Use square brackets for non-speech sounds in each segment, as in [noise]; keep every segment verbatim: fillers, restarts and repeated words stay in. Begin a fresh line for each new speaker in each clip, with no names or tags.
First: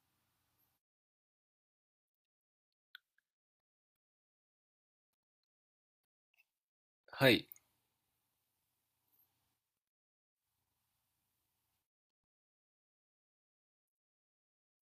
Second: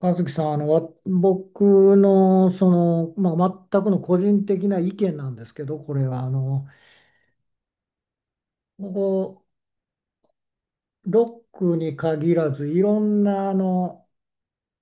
和樹さん、あの、わ僕の、その、まあ、全くの個人的な意見なんですけど、これは、あの、
はい、
ここ、ロックに限らず、いろんな、あの、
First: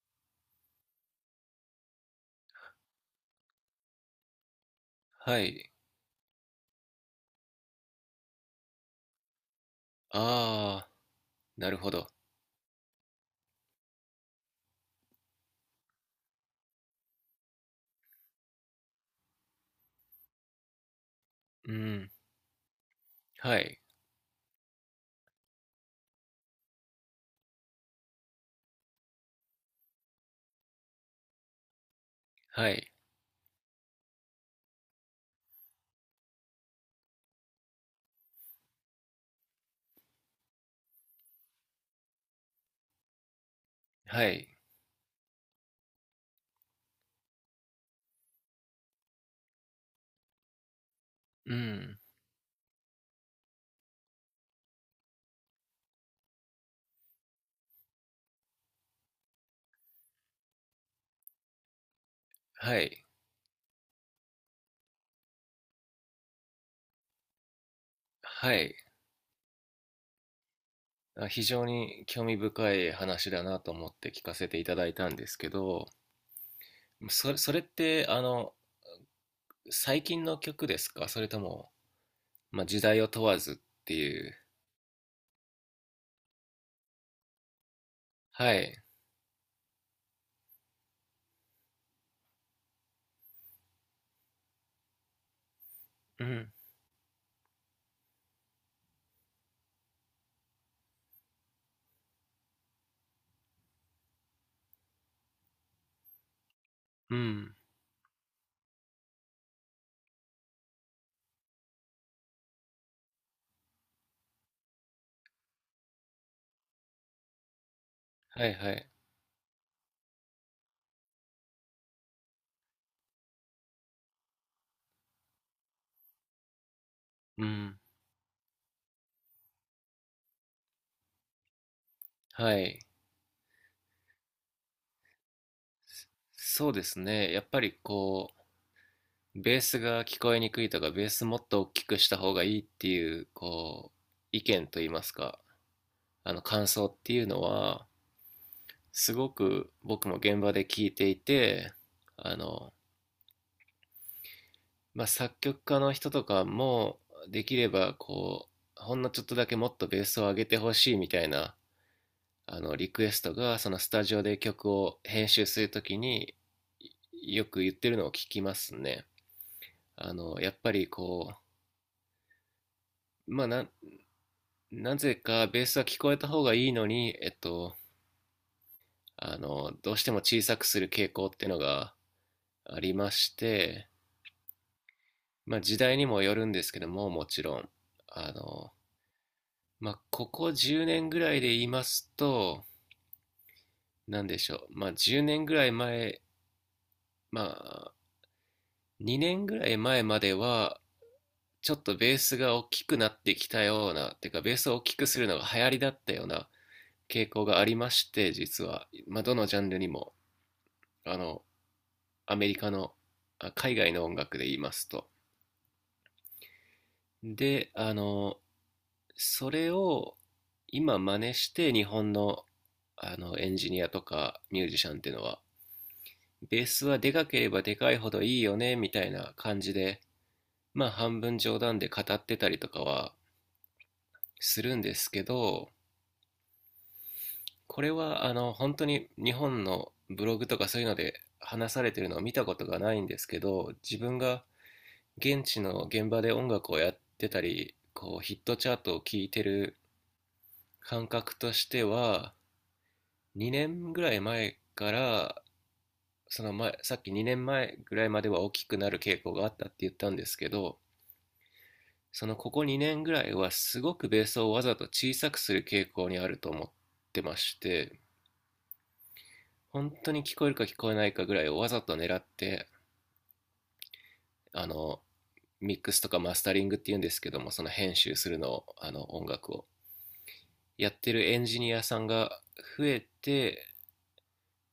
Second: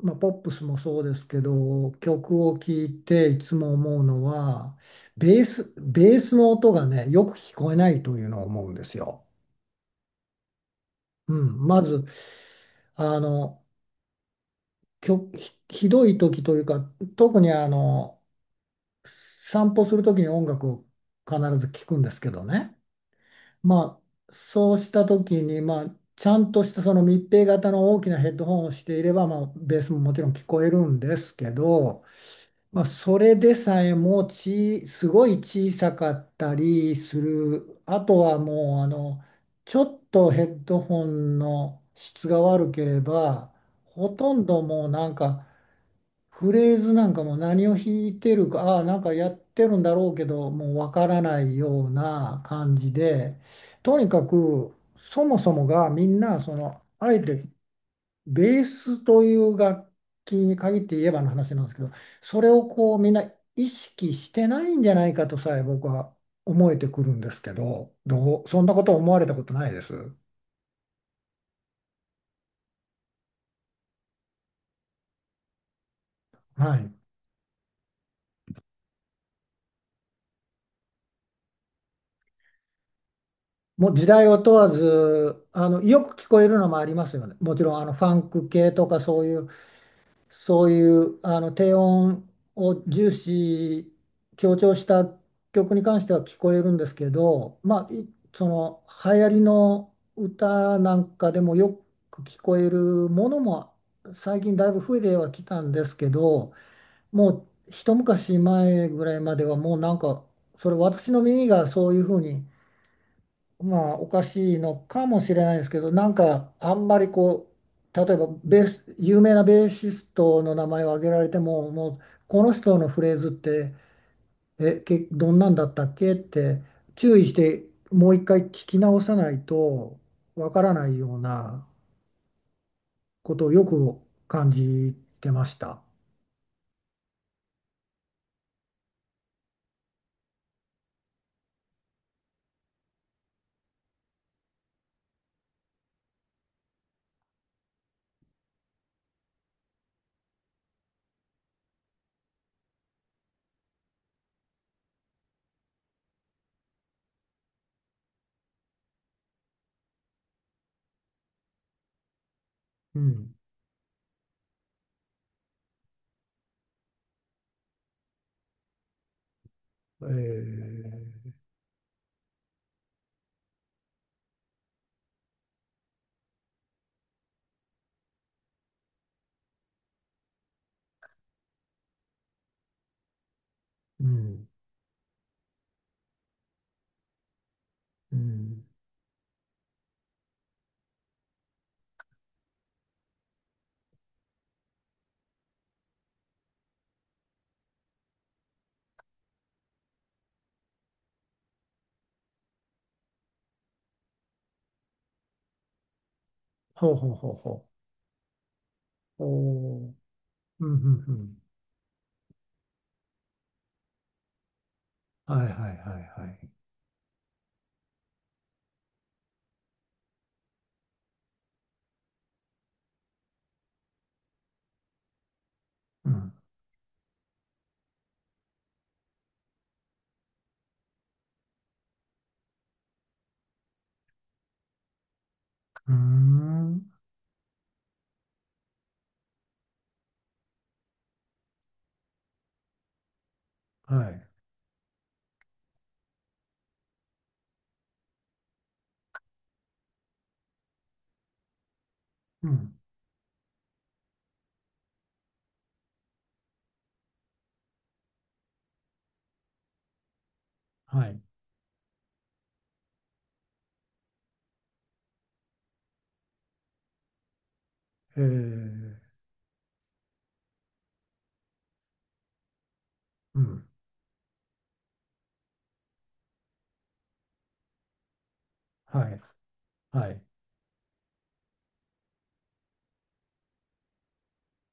まあ、ポップスもそうですけど、曲を聴いていつも思うのは、
は
ベー
い。
ス、ベースの音がね、よく聞こえないというのを思うんですよ。
ああ、
うん、
なる
ま
ほ
ず、
ど。
あの、曲ひ、ひどい時というか、特にあの、散歩する時に音楽を必ず
う
聞くん
ん、
ですけどね。
はい、
まあ、そうした時に、まあ、ちゃんとしたその密閉型の大きなヘッドホンをしていれば、まあ、ベースももちろん聞こえるんですけど、
は
まあ、
い、
それでさえもち、すごい小さかったりする。あとはもう、あの、ちょっとヘッドホンの質が悪ければ、ほ
は
とん
い、
どもうなんか、フレーズなんかも何を弾いてるか、ああ、なんかやってるんだろうけど、もうわからな
う
いよう
ん、
な感じで、とにかく、そもそもがみんな、その、あえてベースという楽器に限って言えばの話なんですけど、それを
は
こう
い、
みんな意識してないんじゃないかとさえ僕は思えてくるんですけど、どう、
は
そんな
い。
こと思われたことないです？
あ、非常に興味深い話だなと思って聞かせていただいたんですけど、
はい。
それ、それって、あの、最近の曲ですか？それとも、まあ、時代を問わずっ
もう
て
時
い
代
う。
を問わず、あの、よく聞こえるのもありますよね。もちろん、あの、ファンク
は
系
い。
とかそういう、そういう、あの、低音を重視、強調した曲に関しては
う
聞
ん、
こえるんですけど、まあ、いその、流行りの歌なんかでもよく聞こえるものも、最近だいぶ増えてはきたんですけど、
う
もう、
ん。
一昔前ぐらいまではもうなんか、それ私の耳がそういうふうにまあおかしいのかもしれないですけど、なんかあんまりこう、例えば
はい
ベー
はい。
ス、有名なベーシストの名前を挙げられても、もうこの人のフレーズって、え、け、どんなんだったっけって注意し
う
て
ん。
もう一回聞き直さないとわからないような
はい。
ことをよく感じてました。
そうですね。やっぱりこう、ベースが聞こえにくいとか、ベースもっと大きくした方がいいっていう、こう、意見といいますか、あの感想っていうのは、すごく僕も現場で聞いていて、あの、まあ、作曲家の人とかも、できれば、こう、ほんのちょっとだけもっとベースを上げてほしいみたいな、あの、リ
う
クエスト
ん。
が、そのスタジオで曲を編集するときに、よく言ってるのを聞きますね。
え
あの、やっぱり
ー、
こう、まあ、ななぜかベースは聞こえた方がいいのに、えっと、あの、どうしても小さくする傾向っていうのがありまして、
うん。
まあ時代にもよるんですけども、もちろん。
う
あ
ん。
の、まあここじゅうねんぐらいで言いますと、なんでしょう。まあじゅうねんぐらい前、まあにねんぐらい前までは、ちょっとベースが大きくなってきたような、てかベースを大きくするのが流行りだったような
ほうほう
傾
ほう
向があ
ほ
りまして、実は。ま
う。
あどのジャンル
お
に
ー
も。
うんうんう
あ
ん。
の、アメリカの、海外の音楽で言いますと。
はいはいはいはい。
で、あの、それを今真似して日本の、あのエンジニアとかミュージシャンっていうのは、
うん
ベースはでかければでかいほどいいよね、みたいな感じで、まあ半分冗談で語ってたりとかはするんですけど、
うーん。
これはあの本当に日本のブログとかそういうので話されてるのを見たことがないんですけど、自
は
分
い。
が現地の現場で音楽をやってたり、こうヒットチャートを聴いてる感覚としては、
うん。
にねんぐらい前から、その前、さっきにねんまえぐらいまでは大きくなる傾向があったって言ったんですけど、
はい。
そのここにねんぐらいはすごくベースをわざと小さくする傾向にあると思ってまして、
えー、
本当に聞こえるか聞こえないかぐらいをわざと狙って、
うん。
あの、ミックスとかマスタリングっていうんですけども、その編集するのを、あ
は
の
い。
音楽を。
はい。
やってるエンジニアさんが増えて、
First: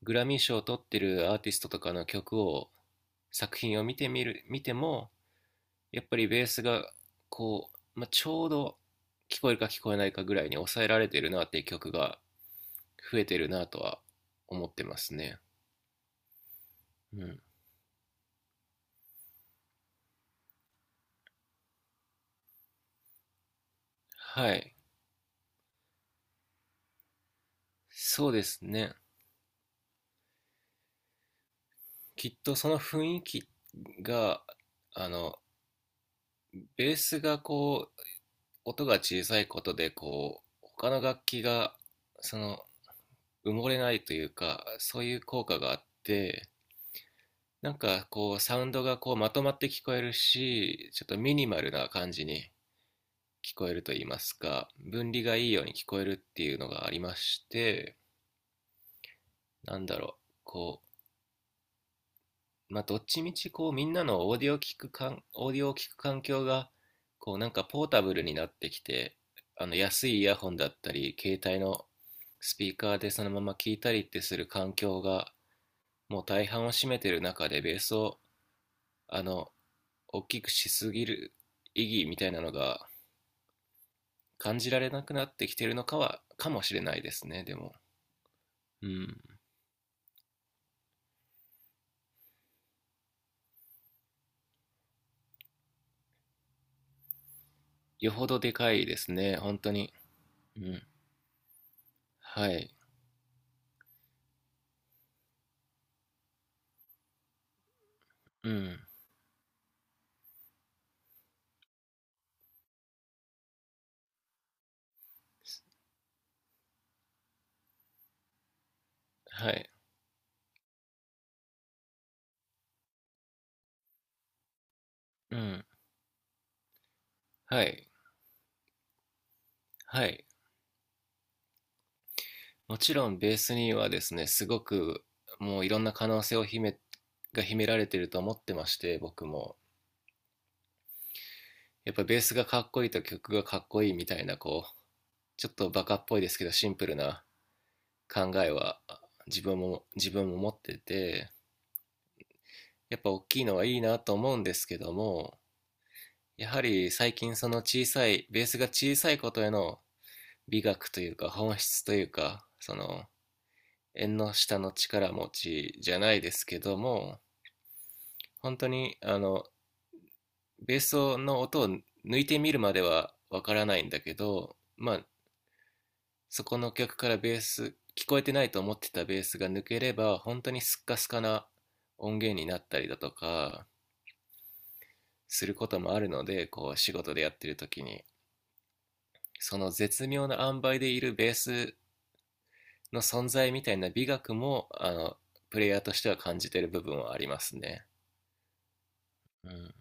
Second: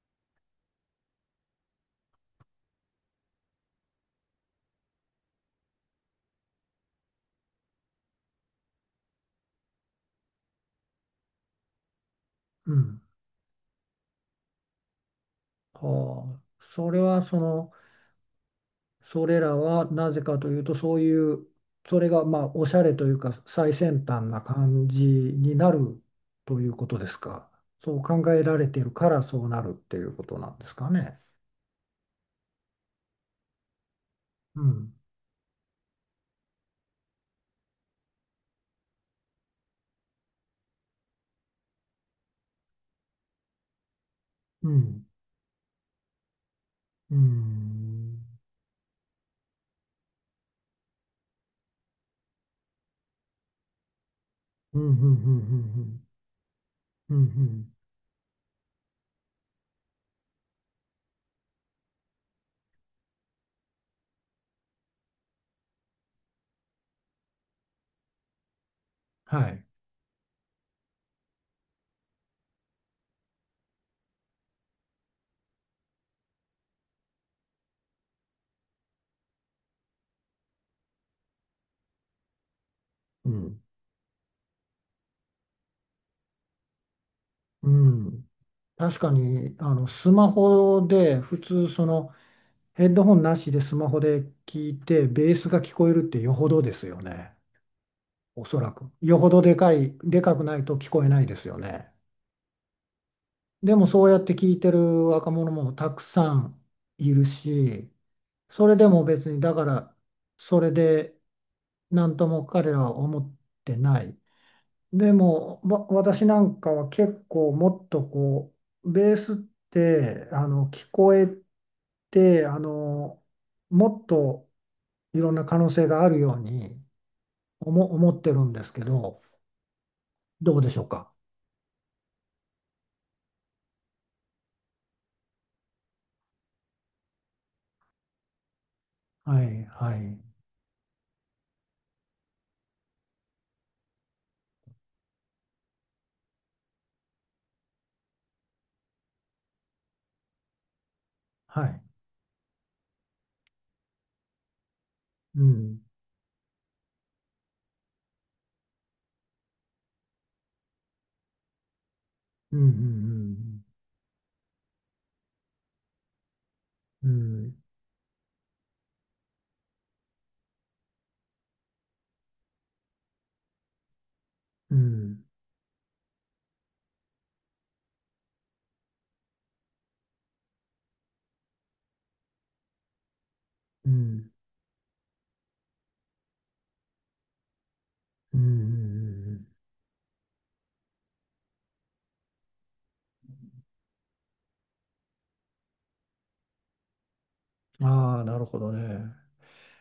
グラミー賞を取ってるアーティストとかの曲を、作品を見てみる、見ても、やっぱりベースが、こう、まあ、ちょうど聞こえるか聞こえないかぐらいに抑えられてるなっていう曲が
うん。
増えてるなとは思ってますね。
はあ。それは、
う
そ
ん。
の、それらはなぜかというと、そういう、それが、まあ、おしゃれというか、最先端な
はい。
感じになるということですか？そう考
そう
え
で
ら
す
れている
ね。
から、そうなるっていうことなんですかね？
きっとその雰囲気が、
うん。
あの、ベースがこう、音が小さいことで、こう、他の楽器が、その、埋もれないというか、
う
そう
ん。
いう効果があって、
う
なんか
ん。
こうサウンドがこうまとまって聞こえるし、ちょっとミニマルな感じに聞こえると言いますか、
うん。うん。う
分離がいいように聞こ
ん。
えるっていうのがあり
う
ま
ん。うん。う
し
ん
て、なんだろう、こう、まあどっちみちこうみんなのオーディオを聞くかん、オーディオを聞く環境がこうなんかポータブルになってきて、
はい。
あの安いイヤホンだったり、携帯のスピーカーでそのまま聞いたりってする環境がもう大半を占めてる中でベースを、あの、大きくしすぎる意義みたいなのが
うん。
感じられなくなってきてるのかは、かもしれないですね、で
う
も。
ん。
う
確か
ん。
に、あの、スマホで、普通、その、ヘッドホンなしでスマホで聞いて、ベースが聞こえるってよほどですよね。
よほど
お
で
そ
か
ら
い
く。
です
よほ
ね、
どで
本
か
当に。
い、でかくな
う
いと
ん。
聞こえないですよね。
はい。
でも、そうやって聞いてる若者もたくさんいるし、
う
それ
ん。
でも別に、だから、それで、なんとも彼らは思ってない。でも、わ私なんかは結構もっとこう、ベースっ
はい。
て、あの、聞こえて、あの、もっといろん
う
な可
ん。
能性があるように
は
思、
い。
思ってるんですけど、
はい。
どうでしょうか？
もちろんベースにはですね、すごくもういろんな可能性を秘め、が秘められてると思ってまして、僕
は
も。
い、はい、
やっぱベースがかっこいいと曲がかっこいいみたいな、こう、ちょっとバカっぽいですけどシンプルな考えは自分も自分も持ってて、
はい。
やっぱ大きいのはいいなと思うんですけども、
うん、
やはり最近その小さいベースが小さいことへの美学というか本質というか、
うん、う
その
ん、
縁の下の力持ちじゃないですけど
う
も、
ん、
本当にあのベースの音を抜いてみるまではわからないんだけど、
うん、う
まあ
ん、
そこの曲からベース聞こえてないと思ってたベースが抜ければ本当にスッカスカな音源になったりだとか
うん、
することもあるので、こう仕事でやってる時に、
うん、
その絶妙な塩梅でいるベースの存在みたいな美学も、あの、プレイヤーとしては感じてる部分はあります
う
ね。
ん。ああー、なるほどね。
うん。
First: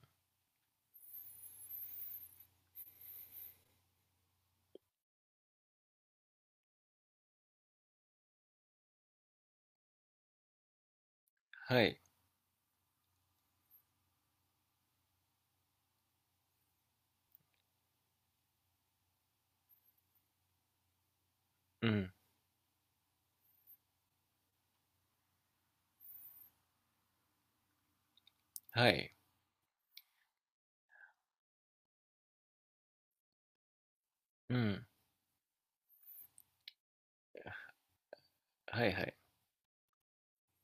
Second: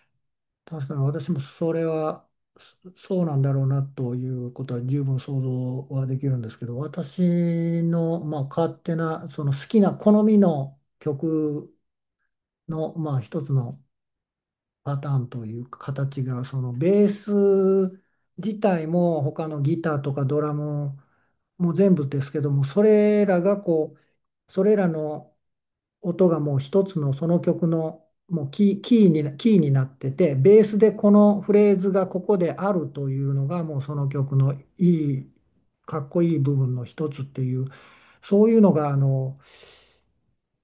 確かに私もそれはそそうなんだろうなということは十分想像はできるんですけど、私の、まあ、勝手なその好きな好みの曲
はい。
の、まあ、一つのパターンというか形が、そのベース自体も他のギターとかドラムも
う
全部
ん。
ですけども、それらがこうそれらの音がもう一つのその曲のもうキー、
は
キー
い。
に、キーになってて、ベースでこのフレーズがここであるというのがもうその曲の
う
い
ん。
い、かっこいい部分の一つっていう、そういうの
は
が
い
あ
はい。
の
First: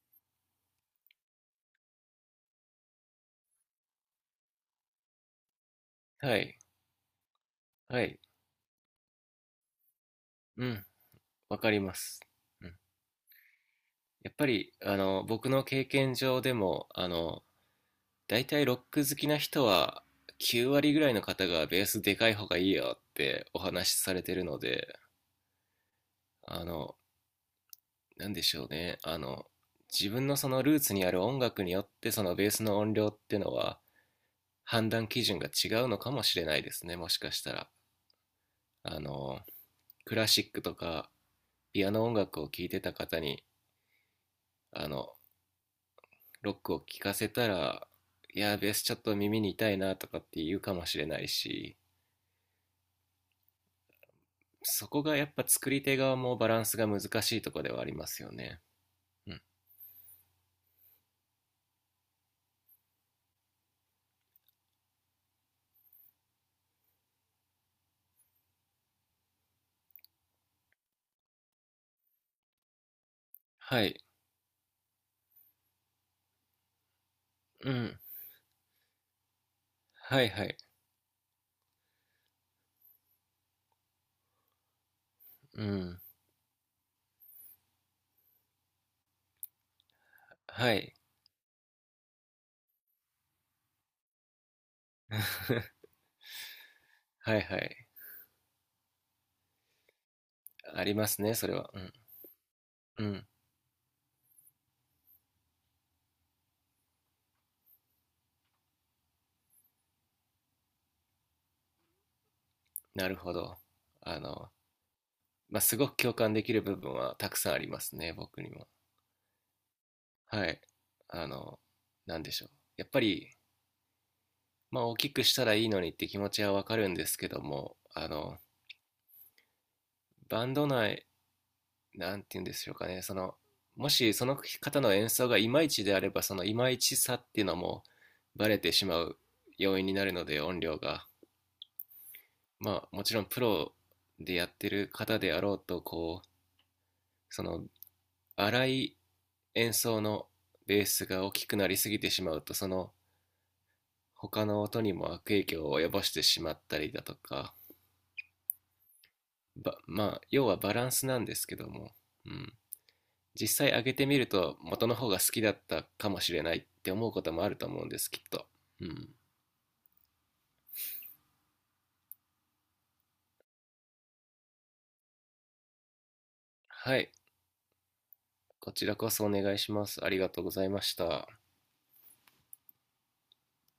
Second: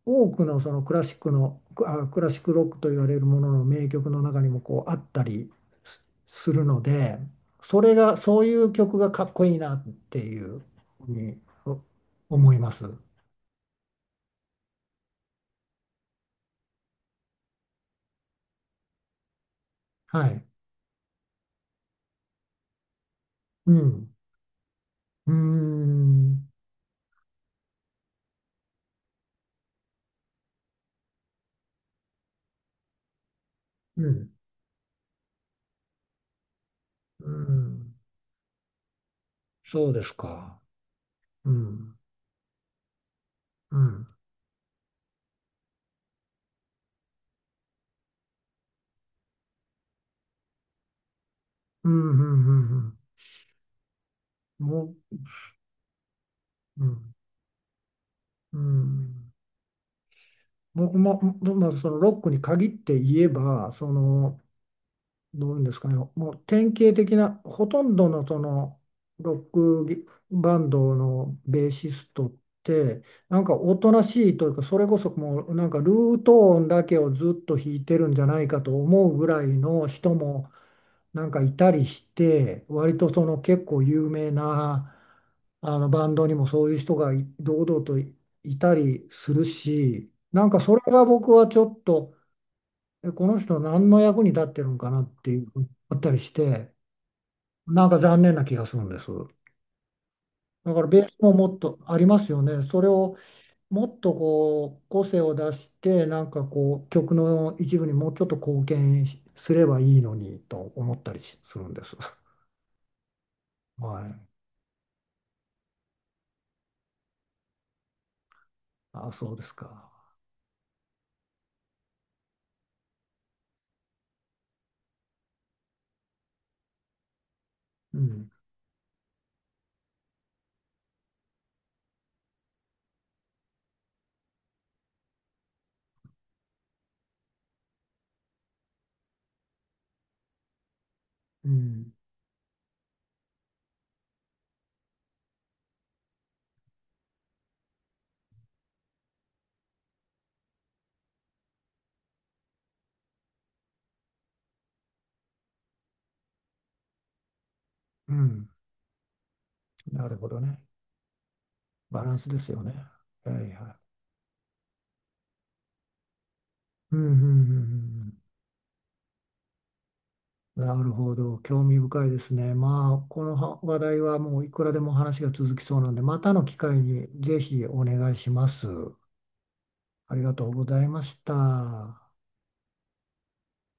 多くのそのクラシックの、あクラシックロックと言われるものの名曲の中にもこうあったりす
は
す
い。
るので、それ
は
が、
い。
そういう曲がかっこいいなっていう
うん。
ふうに
わか
お
ります。
思い
う
ま
ん。
す。
やっぱり、あの、僕の経験上でも、あの、だいたいロック好きな人は、
はい。
きゅう割ぐらいの方がベースでかい方がいいよってお
う
話し
ん。
されてるので、
うーん。
あの、なんでしょうね、あの、自分のそのルーツにある音楽によってそのベースの音量っていうのは
うん、
判断基準が違うのかもしれないですね、もし
う
かしたら。
ん、
あの
そうです
クラシッ
か。
クとか
う
ピア
ん、
ノ音楽を聴いてた方に、
うん、
あのロックを聴かせたら、いやベースちょっと耳に痛いなとかって言うかもしれないし、
うん、うん、うん、うん
そ
も
こ
う、
がやっぱ作り手側もバランス
う
が難
ん、
しいところではありますよ
う
ね。
ん。
うん。
僕も、ままあ、そのロックに限って言えば、その、どういうんですかね、もう典型的な、ほとんどのそのロックギバンドのベーシストって、なんかお
は
と
い。
なしいというか、それこそもうなんかルート音だけをずっと
う
弾いて
ん。
るんじゃないかと思うぐらいの人
はい。は
も
い。
なんかいたりして、割とその結構有名な
う
あの
ん。
バンドにもそういう人がい堂々といいたりするし、なんか
は
それ
い。
が僕はちょっと。え、この人何の役に立ってるんかなっていうのが
[laughs]
あったりして、
はいはい。
なんか残念な気がするんです。だか
あ
ら
り
ベ
ま
ース
す
も
ね、そ
も
れ
っ
は。
とありますよね。それ
うん。う
を
ん。
もっとこう個性を出して、なんかこう曲の一部にもうちょっと貢献しすればいいのにと思ったりしするんです。[laughs]
なるほど。
はい。
あの、まあ、すごく共感できる部分はたくさんありますね、僕にも。
あ、そうですか。
はい。あの、なんでしょう。やっぱり、まあ、大きくしたらいいのにって気持ちはわかるんですけども、
う
あ
ん。
の、バンド内、なんて言うんでしょうかね、その、もしその方の演奏がいまいちであれば、そのいまいちさっていうのもバレてしまう要因になるので、音量が。
うん。
まあ、もちろんプロでやってる方であろうと、こう、その荒い演奏のベースが大きくなりすぎてしまうと、その他の音にも悪影響を及ぼしてしまったりだとか、
うん。
ば
な
ま
る
あ
ほど
要は
ね。
バランスなんですけども、
バランス
う
です
ん、
よね。はいはい。
実際上げてみると元の方が好きだったかもしれないって
うんう
思
ん
う
うん
こ
う
ともある
ん
と思うんで
う
すき
ん。
っと、うん、
なるほど。興味深いですね。まあ、このは話題はもういくらでも話が続きそうなんで、またの機会
は
に
い、
ぜひお願いします。
こちらこそお願いします、あ
あ
り
り
が
が
と
と
う
う
ござ
ご
い
ざ
ま
い
し
まし
た。
た。